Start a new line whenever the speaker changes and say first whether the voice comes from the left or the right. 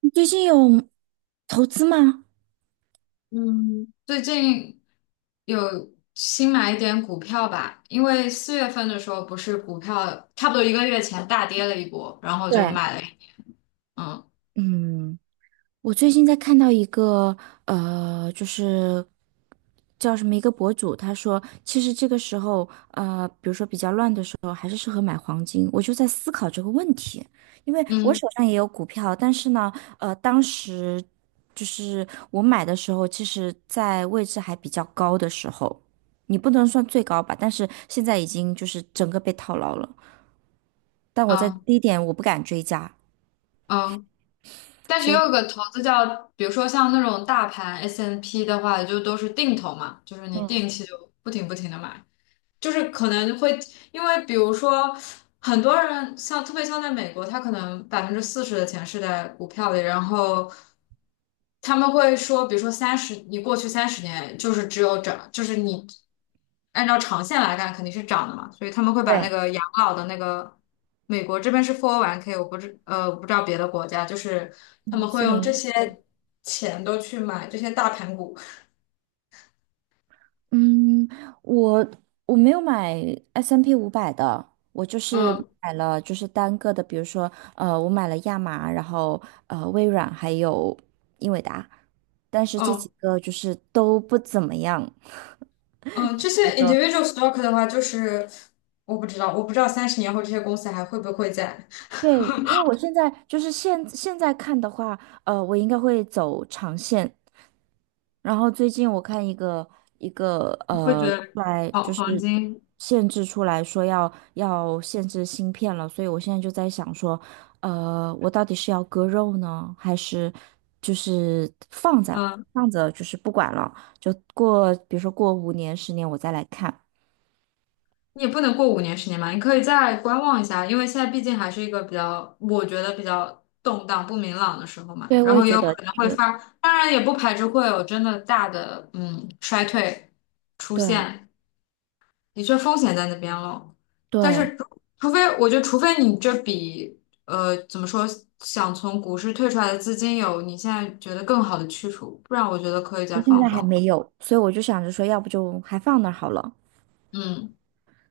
right: 你最近有投资吗？
left: 嗯，最近有新买一点股票吧。因为4月份的时候不是股票差不多一个月前大跌了一波，然后就
right: 对，
left: 买了一。嗯，
right: 嗯，我最近在看到一个就是叫什么一个博主，他说其实这个时候比如说比较乱的时候，还是适合买黄金。我就在思考这个问题，因为我
left: 嗯，
right: 手上也有股票，但是呢，当时就是我买的时候，其实在位置还比较高的时候，你不能算最高吧，但是现在已经就是整个被套牢了。但我在
left: 嗯，
right: 低点我不敢追加，
left: 嗯。但是
right: 所
left: 也
right: 以
left: 有个投资叫，比如说像那种大盘 S&P n 的话，就都是定投嘛，就是你
right: 嗯，
left: 定期就不停不停的买。就是可能会因为比如说很多人像特别像在美国，他可能40%的钱是在股票里。然后他们会说，比如说三十，你过去三十年就是只有涨，就是你按照长线来看肯定是涨的嘛，所以他们会把那
right: 对，
left: 个养老的那个美国这边是 401(k)， 我不知道别的国家，就是他们会
right: 四
left: 用
right: 零
left: 这
right: 一，
left: 些钱都去买这些大盘股。
right: 嗯，我我没有买 S&P 500的，我就是
left: 嗯，
right: 买了就是单个的，比如说我买了亚麻，然后微软还有英伟达，但是这几
left: 嗯。
right: 个就是都不怎么样。
left: 嗯，这些 individual stock 的话，就是我不知道，我不知道30年后这些公司还会不会在。
right: 对，因为我现在就是现在看的话，我应该会走长线。然后最近我看一个
left: 你会觉
right: 出
left: 得
right: 来
left: 黄
right: 就
left: 黄
right: 是
left: 金，
right: 限制出来说要限制芯片了，所以我现在就在想说，我到底是要割肉呢，还是就是放着
left: 嗯，
right: 放着就是不管了，就过比如说过5年10年我再来看。
left: 你也不能过5年10年嘛，你可以再观望一下。因为现在毕竟还是一个比较，我觉得比较动荡不明朗的时候嘛。
right: 对，
left: 然
right: 我也
left: 后也
right: 觉
left: 有
right: 得
left: 可能会
right: 是，
left: 发，当然也不排除会有真的大的衰退出
right: 对
left: 现，的确风险在那边了。但
right: 对。
left: 是除非我觉得，除非你这笔怎么说，想从股市退出来的资金有你现在觉得更好的去处，不然我觉得可以再
right: 现
left: 放
right: 在还
left: 放。
right: 没有，所以我就想着说，要不就还放那儿好了。
left: 嗯，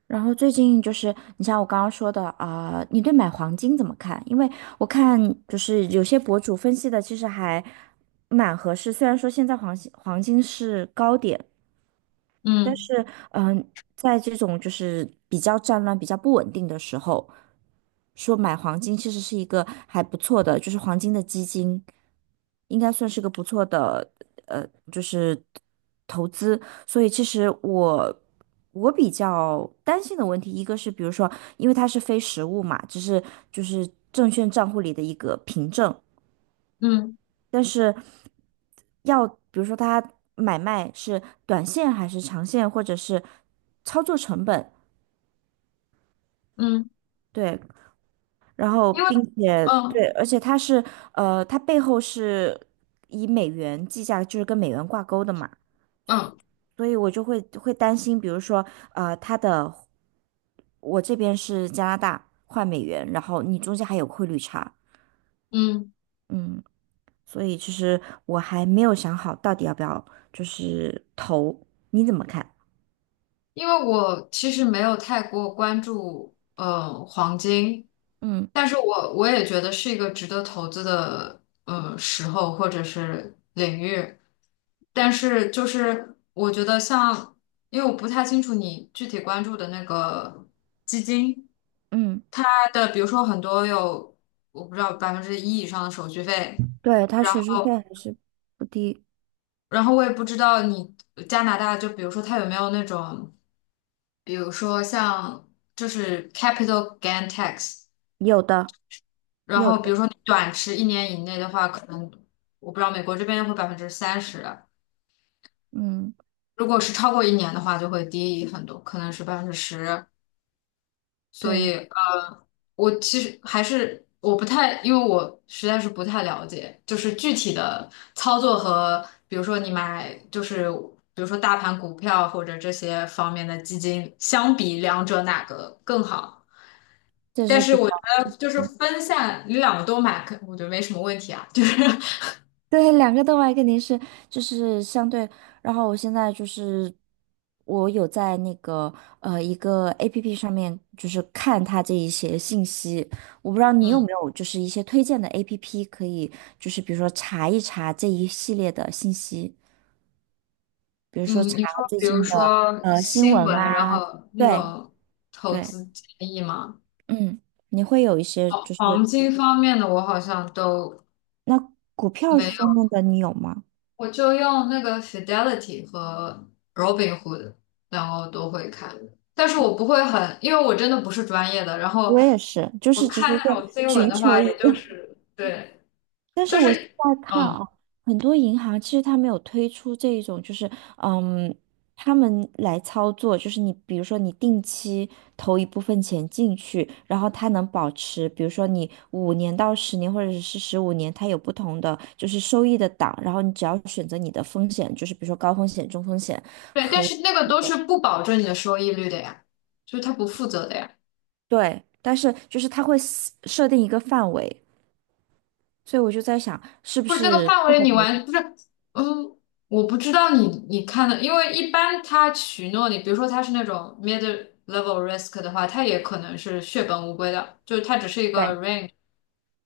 right: 然后最近就是，你像我刚刚说的啊、你对买黄金怎么看？因为我看就是有些博主分析的，其实还蛮合适。虽然说现在黄金是高点，但
left: 嗯，
right: 是，在这种就是比较战乱、比较不稳定的时候，说买黄金其实是一个还不错的，就是黄金的基金，应该算是个不错的，呃，就是投资。所以，其实我比较担心的问题，一个是比如说，因为它是非实物嘛，只是就是证券账户里的一个凭证。
left: 嗯，
right: 但是要比如说他买卖是短线还是长线，或者是操作成本，
left: 嗯。
right: 对，然后
left: 因为。
right: 并且
left: 嗯，
right: 对，而且它是它背后是以美元计价，就是跟美元挂钩的嘛，
left: 嗯，
right: 所以我就会担心，比如说它的我这边是加拿大换美元，然后你中间还有汇率差，
left: 嗯。
right: 嗯，所以其实我还没有想好到底要不要就是投，你怎么看？
left: 因为我其实没有太过关注黄金，
right: 嗯
left: 但是我也觉得是一个值得投资的时候或者是领域。但是就是我觉得像，因为我不太清楚你具体关注的那个基金，
right: 嗯，
left: 它的比如说很多有我不知道百分之一以上的手续费。
right: 对，他
left: 然
right: 手续费
left: 后
right: 还是不低，
left: 然后我也不知道你加拿大就比如说它有没有那种，比如说像就是 capital gain tax。
right: 有的
left: 然
right: 有
left: 后比如
right: 的，
left: 说你短持一年以内的话，可能我不知道美国这边会30%啊。
right: 嗯，
left: 如果是超过一年的话，就会低很多，可能是10%。所以
right: 对，
left: 我其实还是我不太，因为我实在是不太了解，就是具体的操作和，比如说你买，就是比如说大盘股票或者这些方面的基金，相比两者哪个更好？
right: 这
left: 但
right: 是
left: 是
right: 比较
left: 我觉得就是
right: 对，
left: 分散，你两个都买，可我觉得没什么问题啊。就是
right: 对，两个都脉肯定是就是相对，然后我现在就是我有在那个一个 APP 上面就是看它这一些信息，我不知道你有没
left: 嗯，
right: 有就是一些推荐的 APP 可以就是比如说查一查这一系列的信息，比如说
left: 嗯，
right: 查
left: 你说
right: 最
left: 比如
right: 近的
left: 说
right: 新
left: 新
right: 闻
left: 闻，然
right: 啊，
left: 后那
right: 对
left: 种投
right: 对。
left: 资建议吗？
right: 嗯，你会有一些就是
left: 黄金方面的我好像都。
right: 那股票方
left: 没。
right: 面的你有吗？
left: 我就用那个 Fidelity 和 Robinhood，然后都会看，但是我不会很，因为我真的不是专业的。然后
right: 我也是，就
left: 我
right: 是只
left: 看
right: 是
left: 那种
right: 说
left: 新闻
right: 寻
left: 的
right: 求
left: 话，
right: 一
left: 也
right: 个，
left: 就是对，
right: 但是
left: 就
right: 我现
left: 是
right: 在看
left: 嗯，
right: 啊，很多银行其实它没有推出这一种，就是嗯，他们来操作，就是你比如说你定期投一部分钱进去，然后它能保持，比如说你5年到10年或者是15年，它有不同的就是收益的档，然后你只要选择你的风险，就是比如说高风险、中风险。
left: 对，但
right: 和。
left: 是那个都是不保证你的收益率的呀，就是他不负责的呀。
right: 对，但是就是它会 设定一个范围，所以我就在想，是不
left: 不是那个
right: 是
left: 范
right: 适
left: 围
right: 合
left: 你
right: 投资？
left: 完不是。嗯，我不知道你看的，因为一般他许诺你，比如说他是那种 mid level risk 的话，他也可能是血本无归的，就是它只是一个
right: 对，
left: range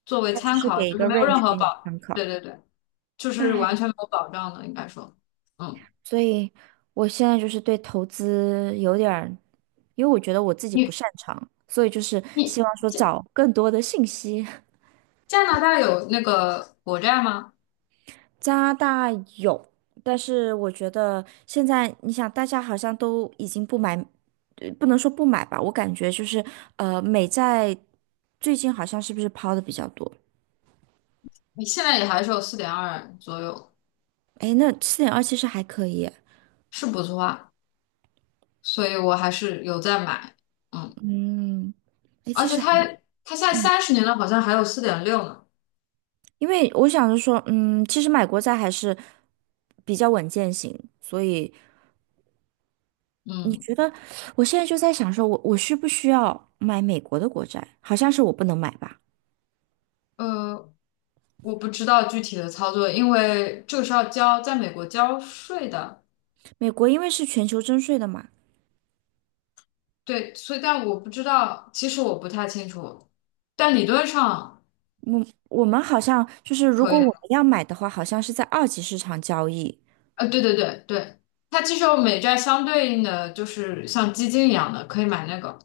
left: 作为
right: 它就
left: 参
right: 是
left: 考，
right: 给一
left: 就是
right: 个
left: 没有任
right: range
left: 何
right: 给你
left: 保，
right: 参
left: 对，
right: 考。
left: 对，对，就是完全
right: 唉，
left: 没有保障的，应该说。嗯，
right: 所以我现在就是对投资有点儿，因为我觉得我自己不
left: 你
right: 擅长，所以就是
left: 你
right: 希望说
left: 加
right: 找更多的信息。
left: 加拿大有那个国债吗？
right: 加拿大有，但是我觉得现在你想，大家好像都已经不买，不能说不买吧，我感觉就是美债最近好像是不是抛的比较多？
left: 你现在也还是有4.2左右，
right: 哎，那7.2其实还可以，
left: 是不错啊，所以我还是有在买。嗯。
right: 嗯，哎，
left: 而
right: 其
left: 且
right: 实还，
left: 它现在三十年了，好像还有4.6呢。
right: 因为我想着说，嗯，其实买国债还是比较稳健型，所以你
left: 嗯，
right: 觉得，我现在就在想说，我需不需要买美国的国债？好像是我不能买吧？
left: 呃，我不知道具体的操作，因为这个是要交在美国交税的。
right: 美国因为是全球征税的嘛，
left: 对，所以但我不知道，其实我不太清楚，但理论上
right: 我们好像就是如
left: 可以
right: 果我
left: 的。
right: 们要买的话，好像是在二级市场交易，
left: 对，对，对，对，它其实有美债相对应的，就是像基金一样的，可以买那个。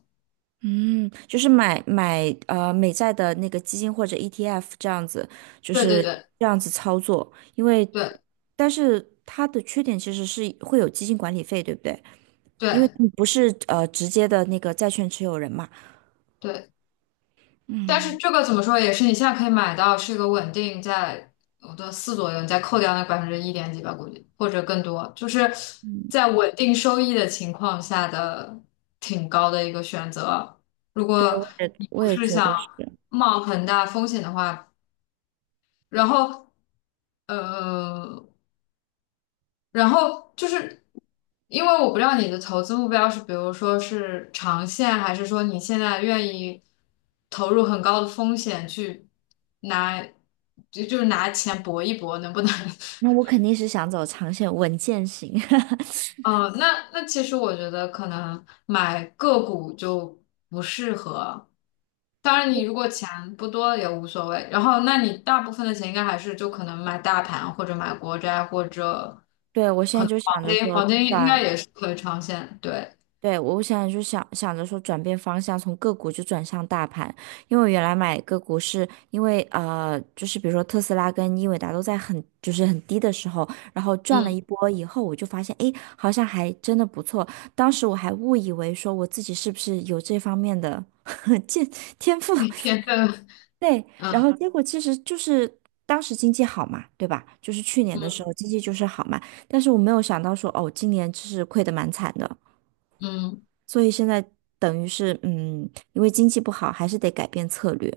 right: 嗯，就是买美债的那个基金或者 ETF 这样子，就
left: 对，对，
right: 是
left: 对，
right: 这样子操作。因为，
left: 对，
right: 但是它的缺点其实是会有基金管理费，对不对？因为
left: 对，
right: 你不是直接的那个债券持有人嘛。
left: 对。但是这个怎么说也是你现在可以买到，是一个稳定在我的四左右，你再扣掉那百分之一点几吧，估计或者更多，就是
right: 嗯，
left: 在稳定收益的情况下的挺高的一个选择。如
right: 对，
left: 果你
right: 我
left: 不
right: 也
left: 是
right: 觉
left: 想
right: 得是。
left: 冒很大风险的话，然后呃，然后就是因为我不知道你的投资目标是，比如说是长线，还是说你现在愿意投入很高的风险去拿，就是拿钱搏一搏，能不能？
right: 那 我肯定是想走长线稳健型。
left: 哦，那那其实我觉得可能买个股就不适合。当然，你如果钱不多也无所谓。然后，那你大部分的钱应该还是就可能买大盘或者买国债或者
right: 对，我现
left: 可
right: 在
left: 能
right: 就
left: 黄
right: 想着
left: 金，
right: 说
left: 黄金应该
right: 转。
left: 也是可以长线。对，
right: 对，我想就想想着说转变方向，从个股就转向大盘，因为我原来买个股是因为就是比如说特斯拉跟英伟达都在很就是很低的时候，然后赚了
left: 嗯，
right: 一波以后，我就发现诶，好像还真的不错。当时我还误以为说我自己是不是有这方面的 见天赋，
left: 天分。
right: 对，然
left: 嗯，
right: 后结果其实就是当时经济好嘛，对吧？就是去年的
left: 嗯，
right: 时候经济就是好嘛，但是我没有想到说哦，今年就是亏得蛮惨的。
left: 嗯。
right: 所以现在等于是，因为经济不好，还是得改变策略。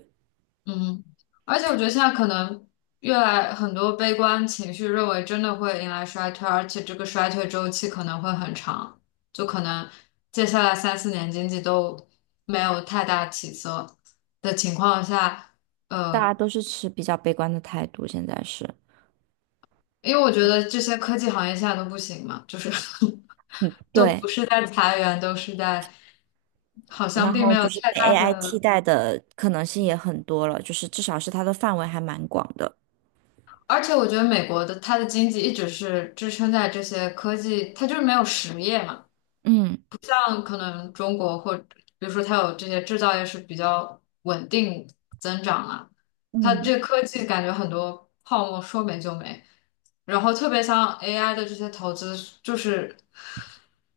left: 嗯，而且我觉得现在可能越来很多悲观情绪认为真的会迎来衰退，而且这个衰退周期可能会很长，就可能接下来三四年经济都没有太大起色的情况下。
right: 大
left: 呃，
right: 家都是持比较悲观的态度，现在是。
left: 因为我觉得这些科技行业现在都不行嘛，就是 都不
right: 对，
left: 是在裁员，都是在好像
right: 然
left: 并
right: 后
left: 没有
right: 就是
left: 太
right: 被
left: 大
right: AI 替
left: 的。
right: 代的可能性也很多了，就是至少是它的范围还蛮广的。
left: 而且我觉得美国的它的经济一直是支撑在这些科技，它就是没有实业嘛。
right: 嗯
left: 像可能中国或比如说它有这些制造业是比较稳定增长啊，它
right: 嗯，
left: 这科技感觉很多泡沫说没就没。然后特别像 AI 的这些投资，就是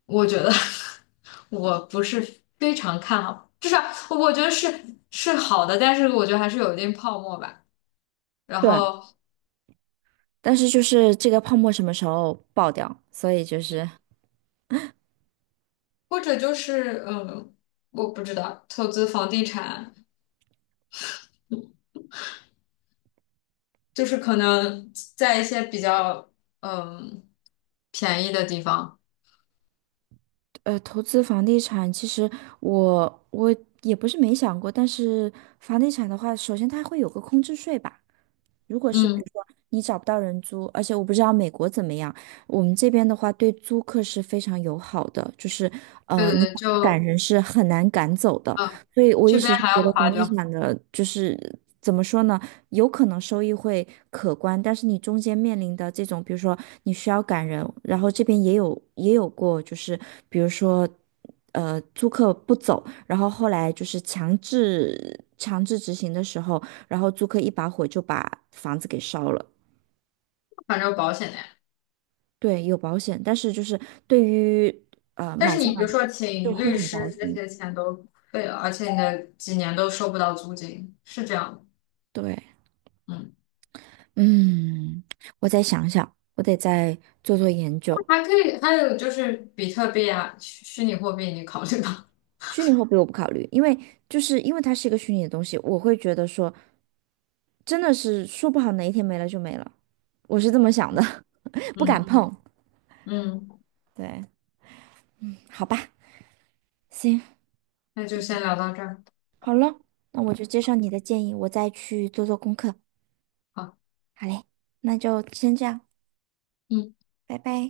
left: 我觉得 我不是非常看好，至少我觉得是是好的，但是我觉得还是有一定泡沫吧。然
right: 对。
left: 后
right: 但是就是这个泡沫什么时候爆掉？所以就是，
left: 或者就是嗯，我不知道，投资房地产就是可能在一些比较嗯便宜的地方。
right: 投资房地产，其实我也不是没想过，但是房地产的话，首先它会有个空置税吧。如果是比
left: 嗯，
right: 如说你找不到人租，而且我不知道美国怎么样，我们这边的话对租客是非常友好的，就是
left: 对，对，
right: 你
left: 对，
right: 想赶
left: 就
right: 人是很难赶走的，
left: 啊
right: 所以我
left: 这
right: 一
left: 边
right: 直是
left: 还
right: 觉
left: 要
right: 得
left: 夸
right: 房地
left: 张。
right: 产的就是怎么说呢，有可能收益会可观，但是你中间面临的这种，比如说你需要赶人，然后这边也有过，就是比如说。租客不走，然后后来就是强制执行的时候，然后租客一把火就把房子给烧了。
left: 反正有保险的呀。
right: 对，有保险，但是就是对于
left: 但是
right: 买家
left: 你比
right: 来
left: 如说
right: 就
left: 请
right: 会
left: 律
right: 很
left: 师
right: 糟
left: 这
right: 心。
left: 些钱都废了，而且你的几年都收不到租金，是这样的。
right: 对，
left: 嗯，
right: 嗯，我再想想，我得再做做研究。
left: 还可以，还有就是比特币啊，虚拟货币，你考虑吧。
right: 虚拟货币我不考虑，因为它是一个虚拟的东西，我会觉得说真的是说不好哪一天没了就没了，我是这么想的，不敢
left: 嗯，
right: 碰。
left: 嗯，
right: 对，好吧，行，
left: 那就先聊到这儿。
right: 好了，那我就接受你的建议，我再去做做功课。
left: 好。
right: 好嘞，那就先这样，
left: 嗯。
right: 拜拜。